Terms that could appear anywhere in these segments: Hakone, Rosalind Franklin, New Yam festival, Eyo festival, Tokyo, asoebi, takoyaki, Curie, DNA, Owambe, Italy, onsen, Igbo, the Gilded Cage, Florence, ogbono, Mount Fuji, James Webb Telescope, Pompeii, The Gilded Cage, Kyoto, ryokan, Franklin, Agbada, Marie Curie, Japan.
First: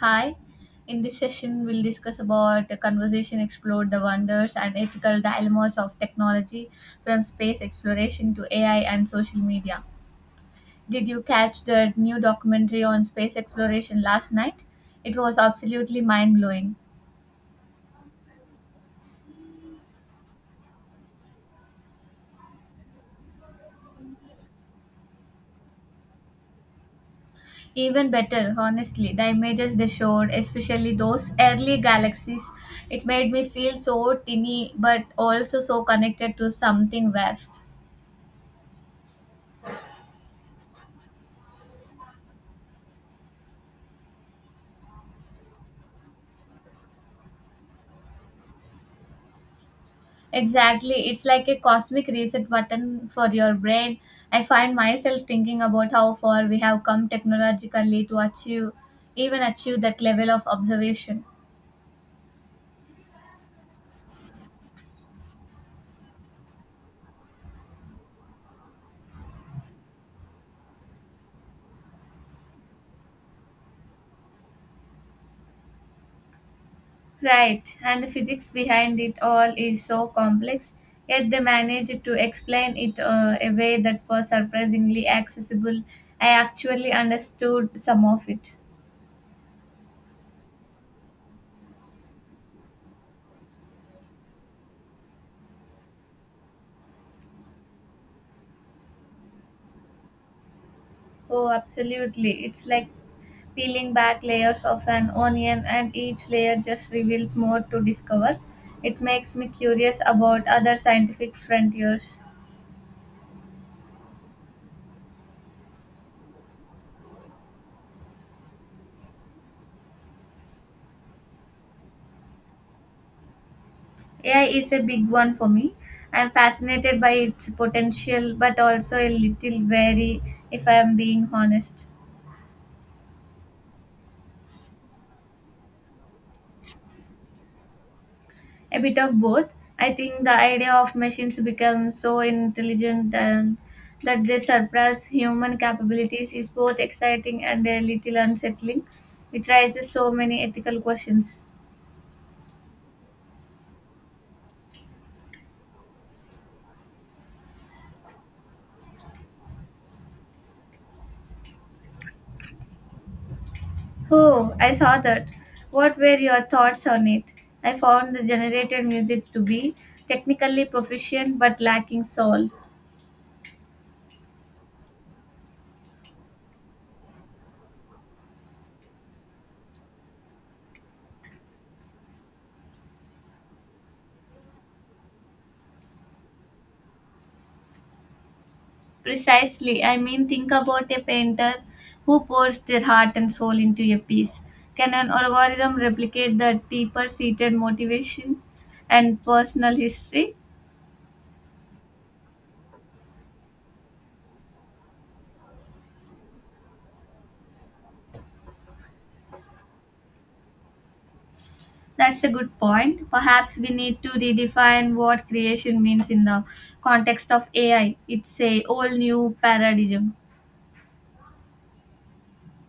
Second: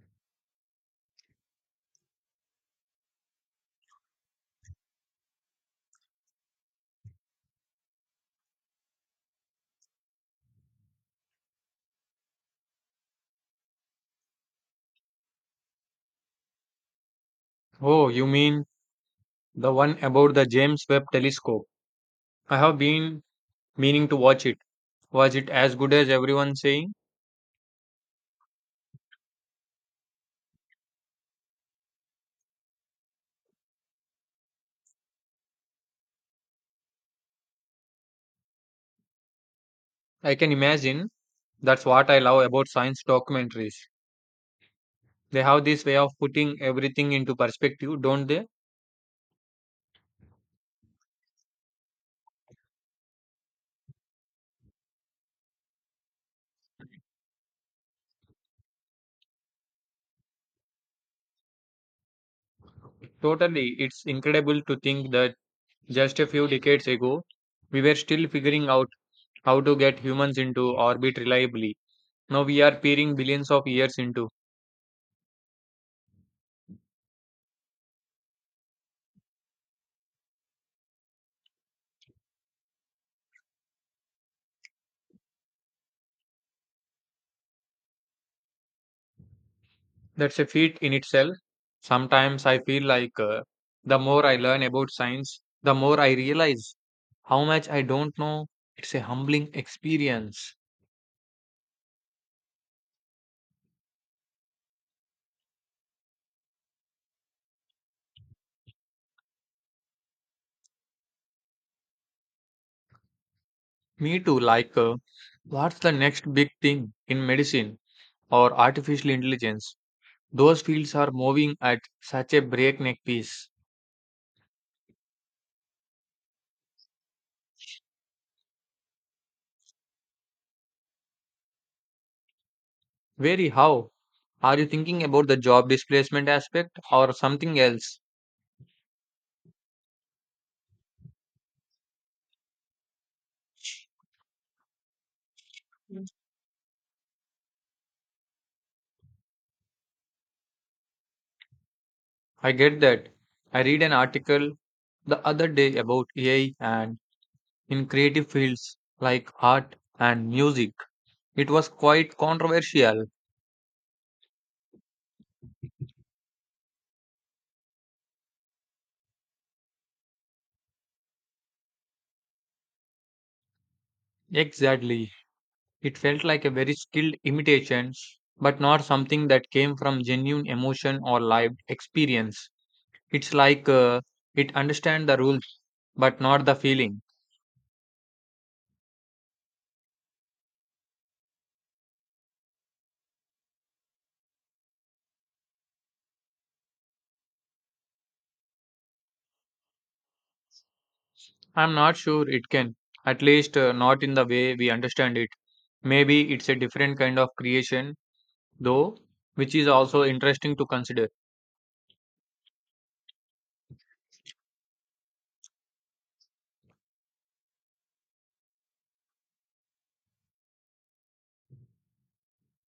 Hi. In this session, we'll discuss about the conversation explore the wonders and ethical dilemmas of technology from space exploration to AI and social media. Did you catch the new documentary on space exploration last night? It was absolutely mind blowing. Oh, you mean the one about the James Webb Telescope? I have been meaning to watch it. Was it as good as everyone saying? Even better, honestly, the images they showed, especially those early galaxies, it made me feel so tiny but also so connected to something vast. I can imagine. That's what I love about science documentaries. They have this way of putting everything into perspective, don't they? Exactly. It's like a cosmic reset button for your brain. I find myself thinking about how far we have come technologically to achieve even achieve that level of observation. Totally. It's incredible to think that just a few decades ago, we were still figuring out how to get humans into orbit reliably. Now we are peering billions of years into. Right. And the physics behind it all is so complex, yet they managed to explain it a way that was surprisingly accessible. I actually understood some of it. That's a feat in itself. Sometimes I feel like the more I learn about science, the more I realize how much I don't know. It's a humbling experience. Oh, absolutely. It's like peeling back layers of an onion, and each layer just reveals more to discover. It makes me curious about other scientific frontiers. Me too, like, what's the next big thing in medicine or artificial intelligence? Those fields are moving at such a breakneck pace. AI is a big one for me. I'm fascinated by its potential, but also a little wary if I am being honest. Very how? Are you thinking about the job displacement aspect or something else? A bit of both. I think the idea of machines become so intelligent and that they surpass human capabilities is both exciting and a little unsettling. It raises so many ethical questions. I get that. I read an article the other day about AI and in creative fields like art and music. It was quite controversial. Oh, I saw that. What were your thoughts on it? I found the generated music to be technically proficient but lacking soul. Exactly. It felt like a very skilled imitation, but not something that came from genuine emotion or lived experience. It's like it understands the rules, but not the feeling. Precisely. I mean, think about a painter who pours their heart and soul into a piece. Can an algorithm replicate that deeper seated motivation and personal history? I'm not sure it can, at least not in the way we understand it. Maybe it's a different kind of creation, though, which is also interesting to consider. That's a good point. Perhaps we need to redefine what creation means in the context of AI. It's a whole new paradigm.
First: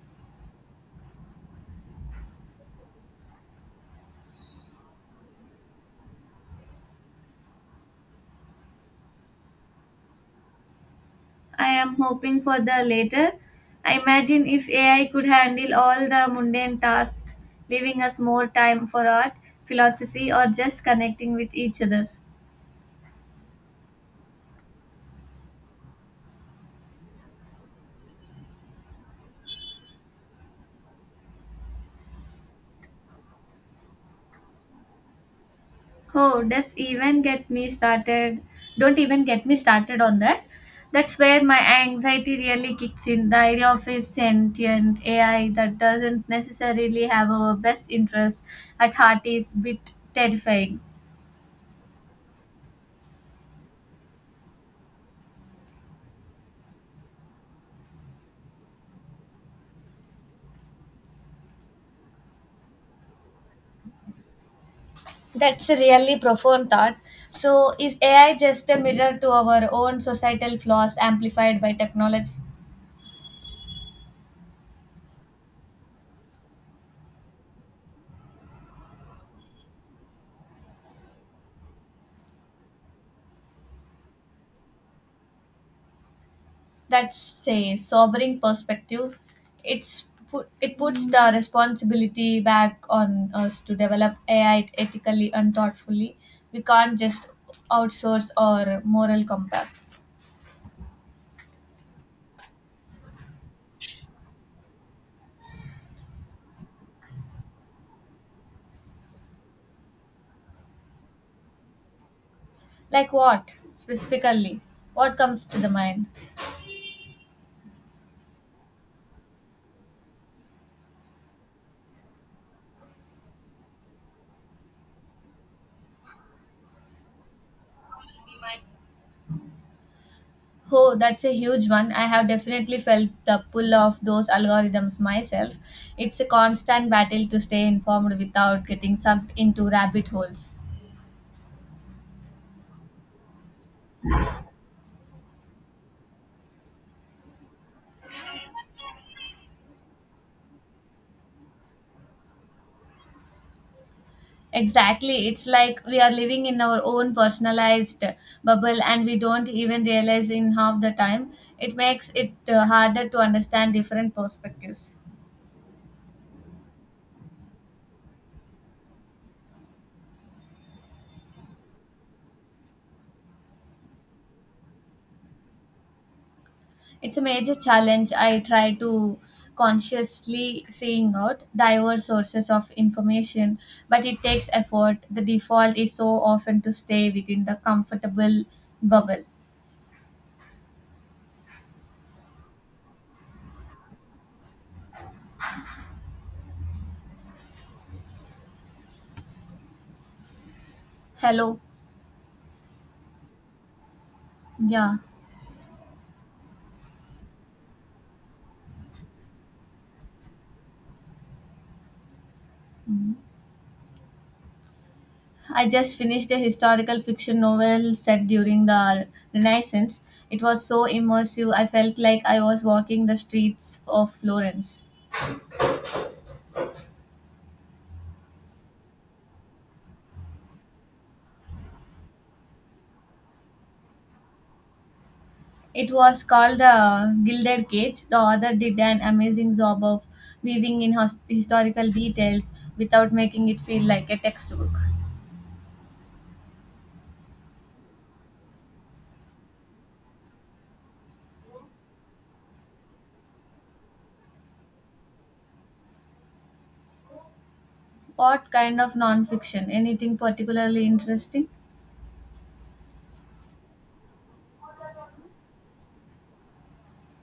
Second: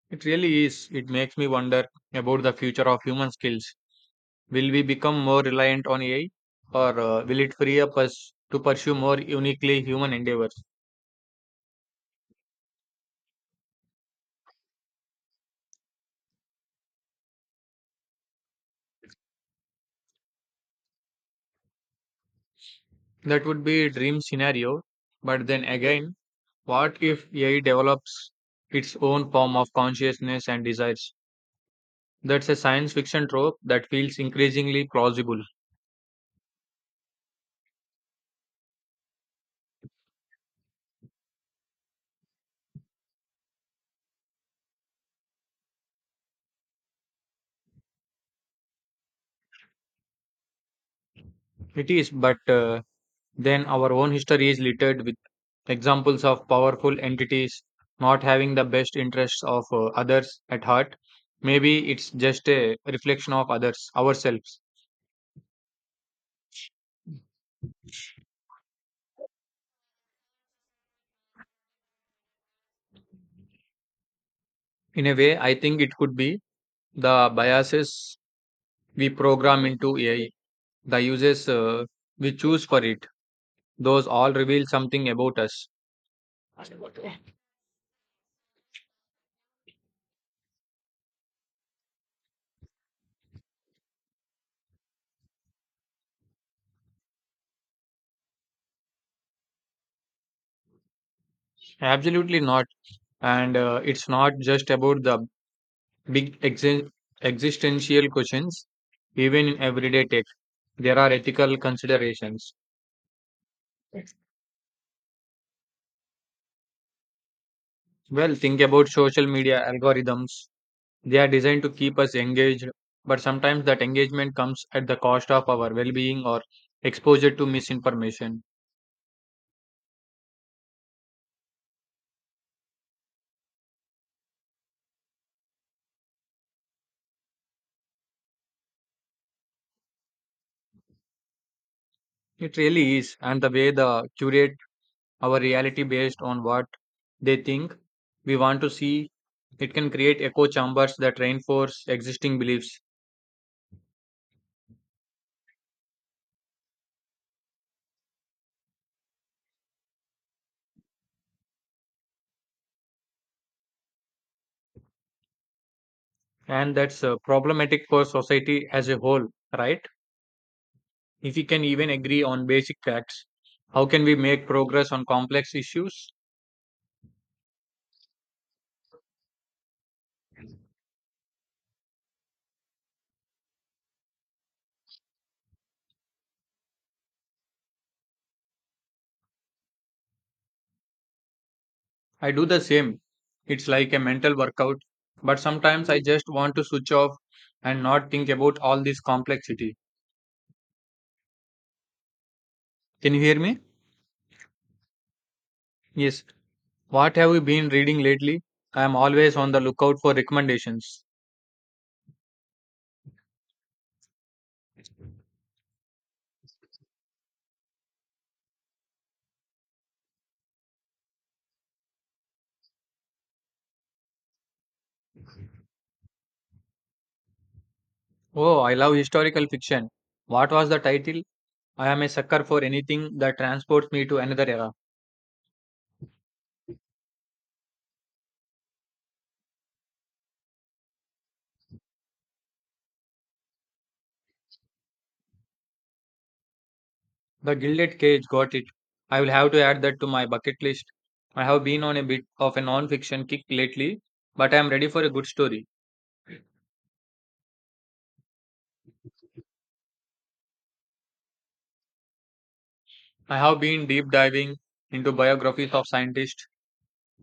It really is. It makes me wonder about the future of human skills. Will we become more reliant on AI or will it free up us to pursue more uniquely human endeavors? I am hoping for the latter. I imagine if AI could handle all the mundane tasks, leaving us more time for art, philosophy, or just connecting with each other. That would be a dream scenario. But then again, what if AI develops its own form of consciousness and desires? That's a science fiction trope that feels increasingly plausible. Oh, does even get me started? Don't even get me started on that. That's where my anxiety really kicks in. The idea of a sentient AI that doesn't necessarily have our best interest at heart is a bit terrifying. It is, but then our own history is littered with examples of powerful entities not having the best interests of others at heart. Maybe it's just a reflection of others, ourselves. That's a really profound thought. So, is AI just a mirror to our own societal flaws amplified by technology? In a way, I think it could be the biases we program into AI, the uses we choose for it. Those all reveal something about us. That's a sobering perspective. It puts the responsibility back on us to develop AI ethically and thoughtfully. We can't just outsource our moral compass. Absolutely not. And it's not just about the big exi- existential questions. Even in everyday tech, there are ethical considerations. Like what specifically? What comes to the mind? Well, think about social media algorithms. They are designed to keep us engaged, but sometimes that engagement comes at the cost of our well being or exposure to misinformation. Oh, that's a huge one. I have definitely felt the pull of those algorithms myself. It's a constant battle to stay informed without getting sucked into rabbit holes. It really is, and the way they curate our reality based on what they think we want to see, it can create echo chambers that reinforce existing beliefs. Exactly. It's like we are living in our own personalized bubble and we don't even realize in half the time. It makes it harder to understand different perspectives. And that's problematic for society as a whole, right? If we can even agree on basic facts, how can we make progress on complex issues? It's a major challenge. I try to consciously seeing out diverse sources of information, but it takes effort. The default is so often to stay within the comfortable bubble. I do the same. It's like a mental workout, but sometimes I just want to switch off and not think about all this complexity. Hello. Can you hear me? Yeah. Yes. What have you been reading lately? I am always on the lookout for recommendations. Mhm. I just finished a historical fiction novel set during the Renaissance. It was so immersive. I felt like I was walking the streets of Florence. Oh, I love historical fiction. What was the title? I am a sucker for anything that transports me to another era. It was called the Gilded Cage. The author did an amazing job of weaving in historical details without making it feel like a textbook. The Gilded Cage, got it. I will have to add that to my bucket list. I have been on a bit of a non fiction kick lately, but I am ready for a good story. What kind of nonfiction? Anything particularly interesting? I have been deep diving into biographies of scientists.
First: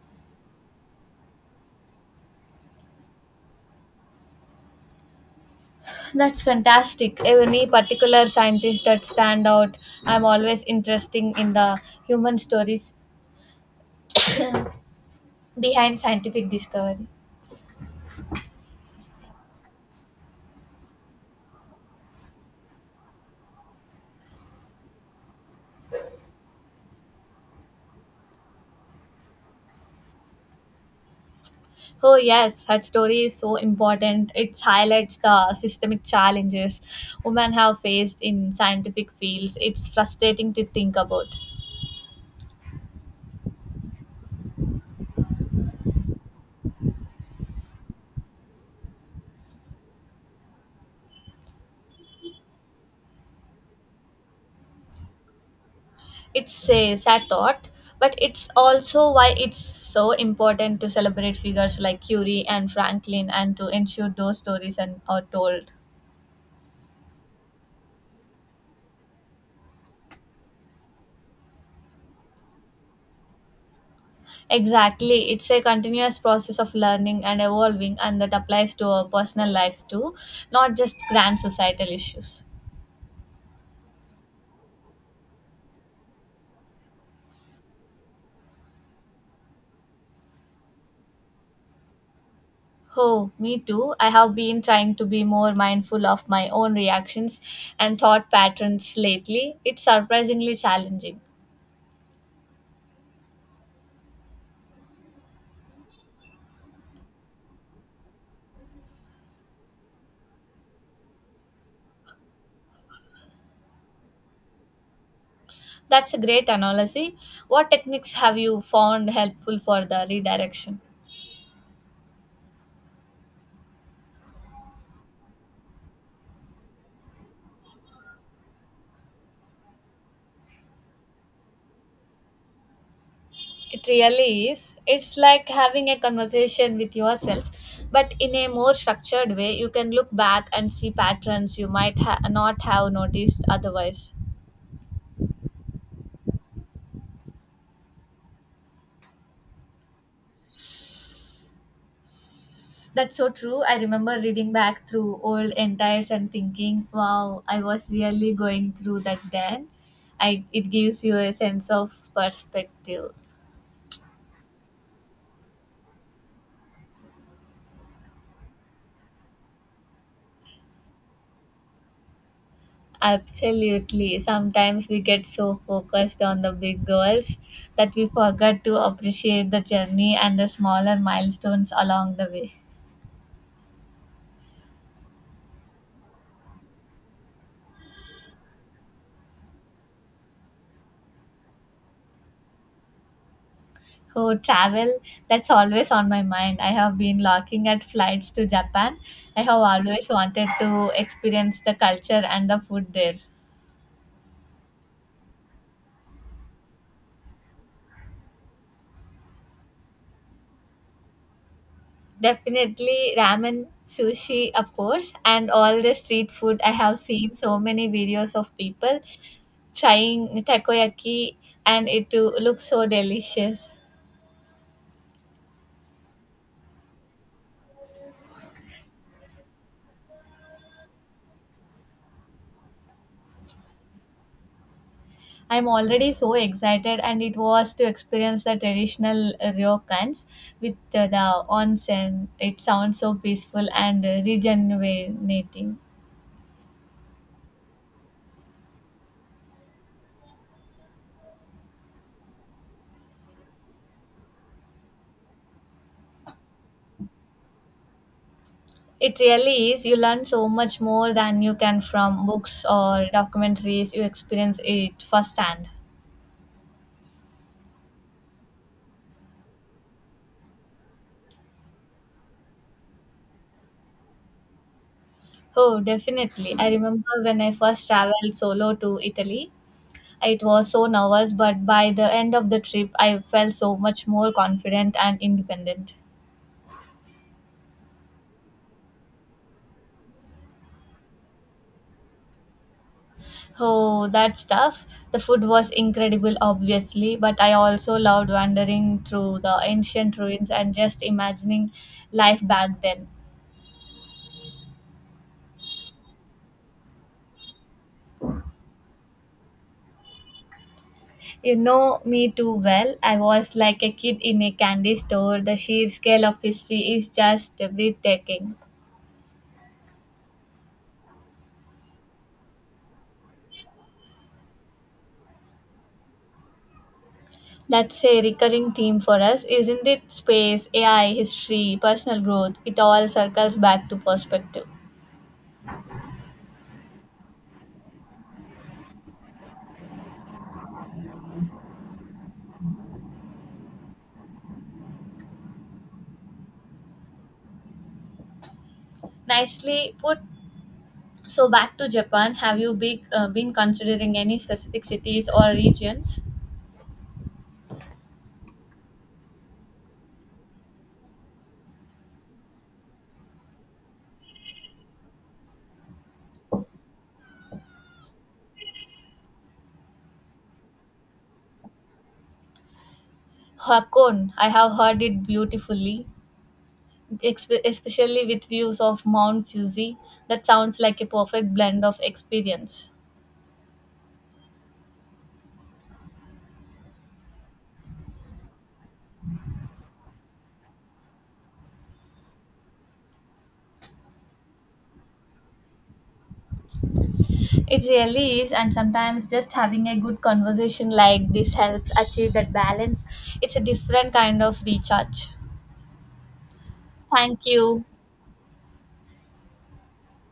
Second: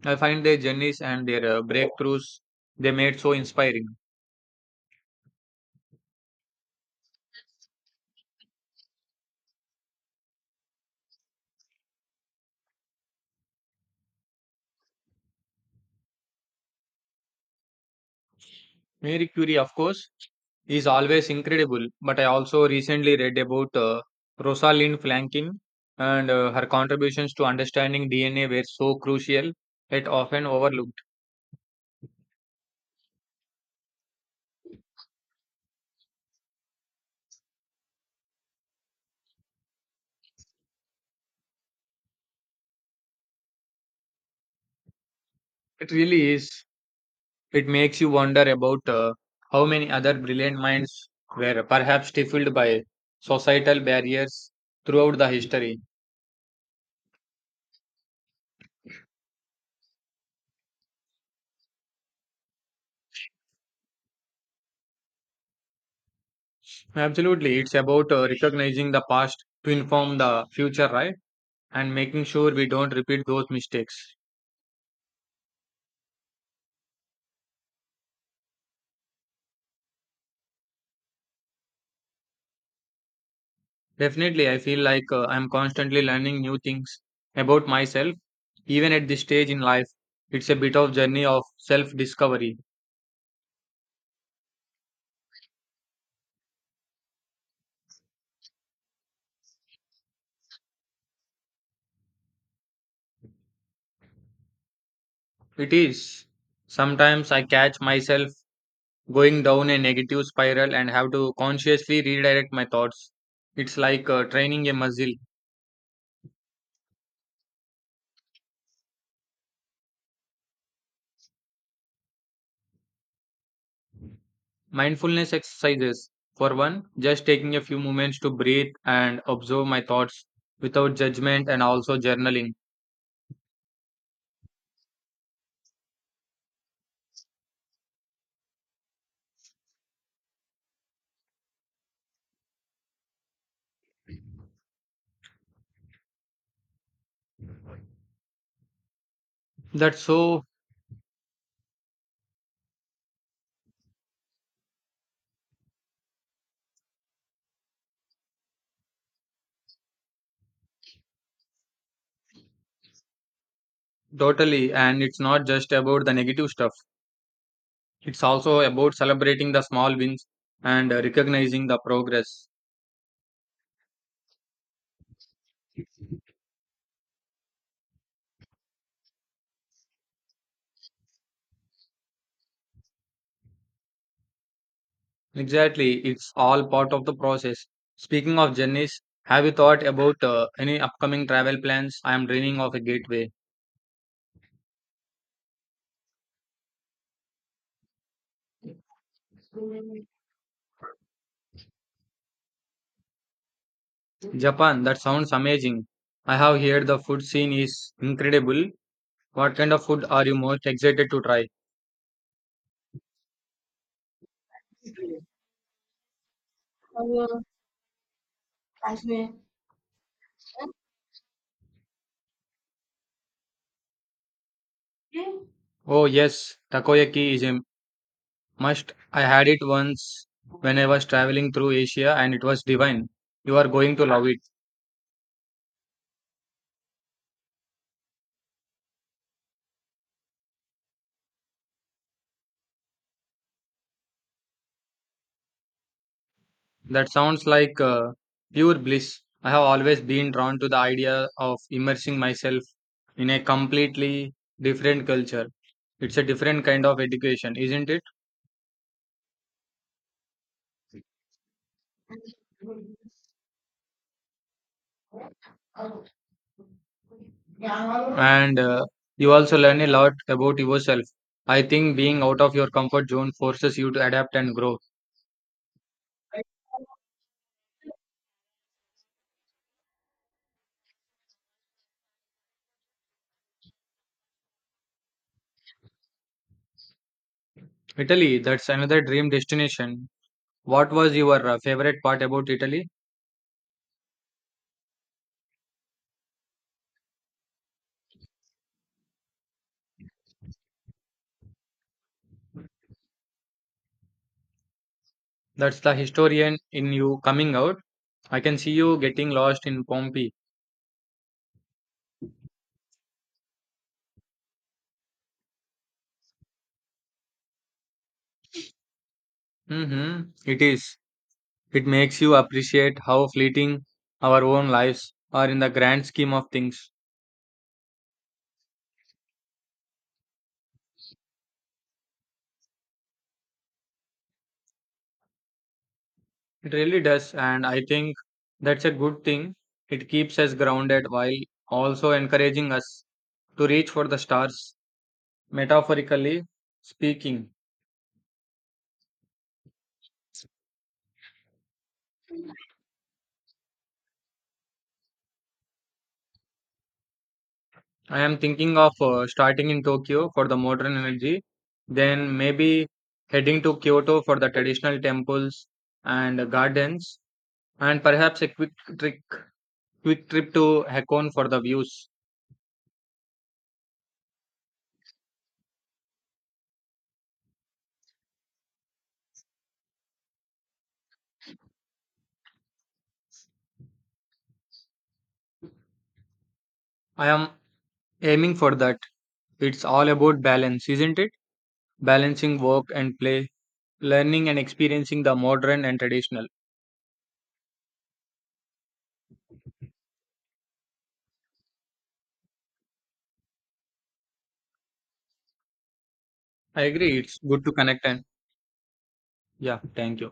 I find their journeys and their breakthroughs they made so inspiring. That's fantastic. Any particular scientists that stand out? I'm always interested in the human stories behind scientific discovery. Marie Curie, of course, is always incredible, but I also recently read about Rosalind Franklin and her contributions to understanding DNA were so crucial yet often overlooked. Oh, yes, that story is so important. It highlights the systemic challenges women have faced in scientific fields. It's frustrating to think about. It really is. It makes you wonder about how many other brilliant minds were perhaps stifled by societal barriers throughout the history. It's a sad thought, but it's also why it's so important to celebrate figures like Curie and Franklin and to ensure those stories and are told. Absolutely. It's about recognizing the past to inform the future, right? And making sure we don't repeat those mistakes. Exactly, it's a continuous process of learning and evolving, and that applies to our personal lives too, not just grand societal issues. Definitely, I feel like I'm constantly learning new things about myself, even at this stage in life. It's a bit of journey of self-discovery. Oh, me too. I have been trying to be more mindful of my own reactions and thought patterns lately. It's surprisingly challenging. It is. Sometimes I catch myself going down a negative spiral and have to consciously redirect my thoughts. It's like training a muscle. That's a great analogy. What techniques have you found helpful for the redirection? Mindfulness exercises. For one, just taking a few moments to breathe and observe my thoughts without judgment, and also journaling. It really is. It's like having a conversation with yourself, but in a more structured way, you can look back and see patterns you might not have noticed otherwise. That's so. That's so true. I remember reading back through old entires and thinking, wow, I was really going through that then. I, it gives you a sense of perspective. Totally, and it's not just about the negative stuff, it's also about celebrating the small wins and recognizing the progress. Absolutely. Sometimes we get so focused on the big goals that we forget to appreciate the journey and the smaller milestones along the way. Exactly, it's all part of the process. Speaking of journeys, have you thought about any upcoming travel plans? I am dreaming of a gateway. Oh, travel, that's always on my mind. I have been looking at flights to Japan. I have always wanted to experience the culture and the food there. Japan, that sounds amazing. I have heard the food scene is incredible. What kind of food are you most excited to try? Definitely ramen, sushi, of course, and all the street food. I have seen so many videos of people trying takoyaki, and it to looks so delicious. Oh, yes, takoyaki is a must. I had it once when I was traveling through Asia and it was divine. You are going to love it. I'm already so excited, and it was to experience the traditional ryokans with the onsen. It sounds so peaceful and rejuvenating. That sounds like pure bliss. I have always been drawn to the idea of immersing myself in a completely different culture. It's a different kind of education, isn't it? It really is. You learn so much more than you can from books or documentaries. You experience it firsthand. And you also learn a lot about yourself. I think being out of your comfort zone forces you to adapt and grow. Oh, definitely. I remember when I first traveled solo to Italy, it was so nervous, but by the end of the trip, I felt so much more confident and independent. Italy, that's another dream destination. What was your favorite part about Italy? Oh, that's tough. The food was incredible, obviously, but I also loved wandering through the ancient ruins and just imagining life back then. That's the historian in you coming out. I can see you getting lost in Pompeii. You know me too well. I was like a kid in a candy store. The sheer scale of history is just breathtaking. Mm-hmm. It is. It makes you appreciate how fleeting our own lives are in the grand scheme of things. That's a recurring theme for us, isn't it? Space, AI, history, personal growth, it all circles back to perspective. It really does, and I think that's a good thing. It keeps us grounded while also encouraging us to reach for the stars, metaphorically speaking. Nicely put. So, back to Japan, have you been considering any specific cities or regions? I am thinking of starting in Tokyo for the modern energy, then maybe heading to Kyoto for the traditional temples and gardens, and perhaps a trick, quick trip to Hakone for the views. Hakone, I have heard it beautifully, especially with views of Mount Fuji. That sounds like a perfect blend of experience. I am aiming for that. It's all about balance, isn't it? Balancing work and play, learning and experiencing the modern and traditional. It really is, and sometimes just having a good conversation like this helps achieve that balance. It's a different kind of recharge. I agree. It's Thank good to you. connect, and yeah, thank you.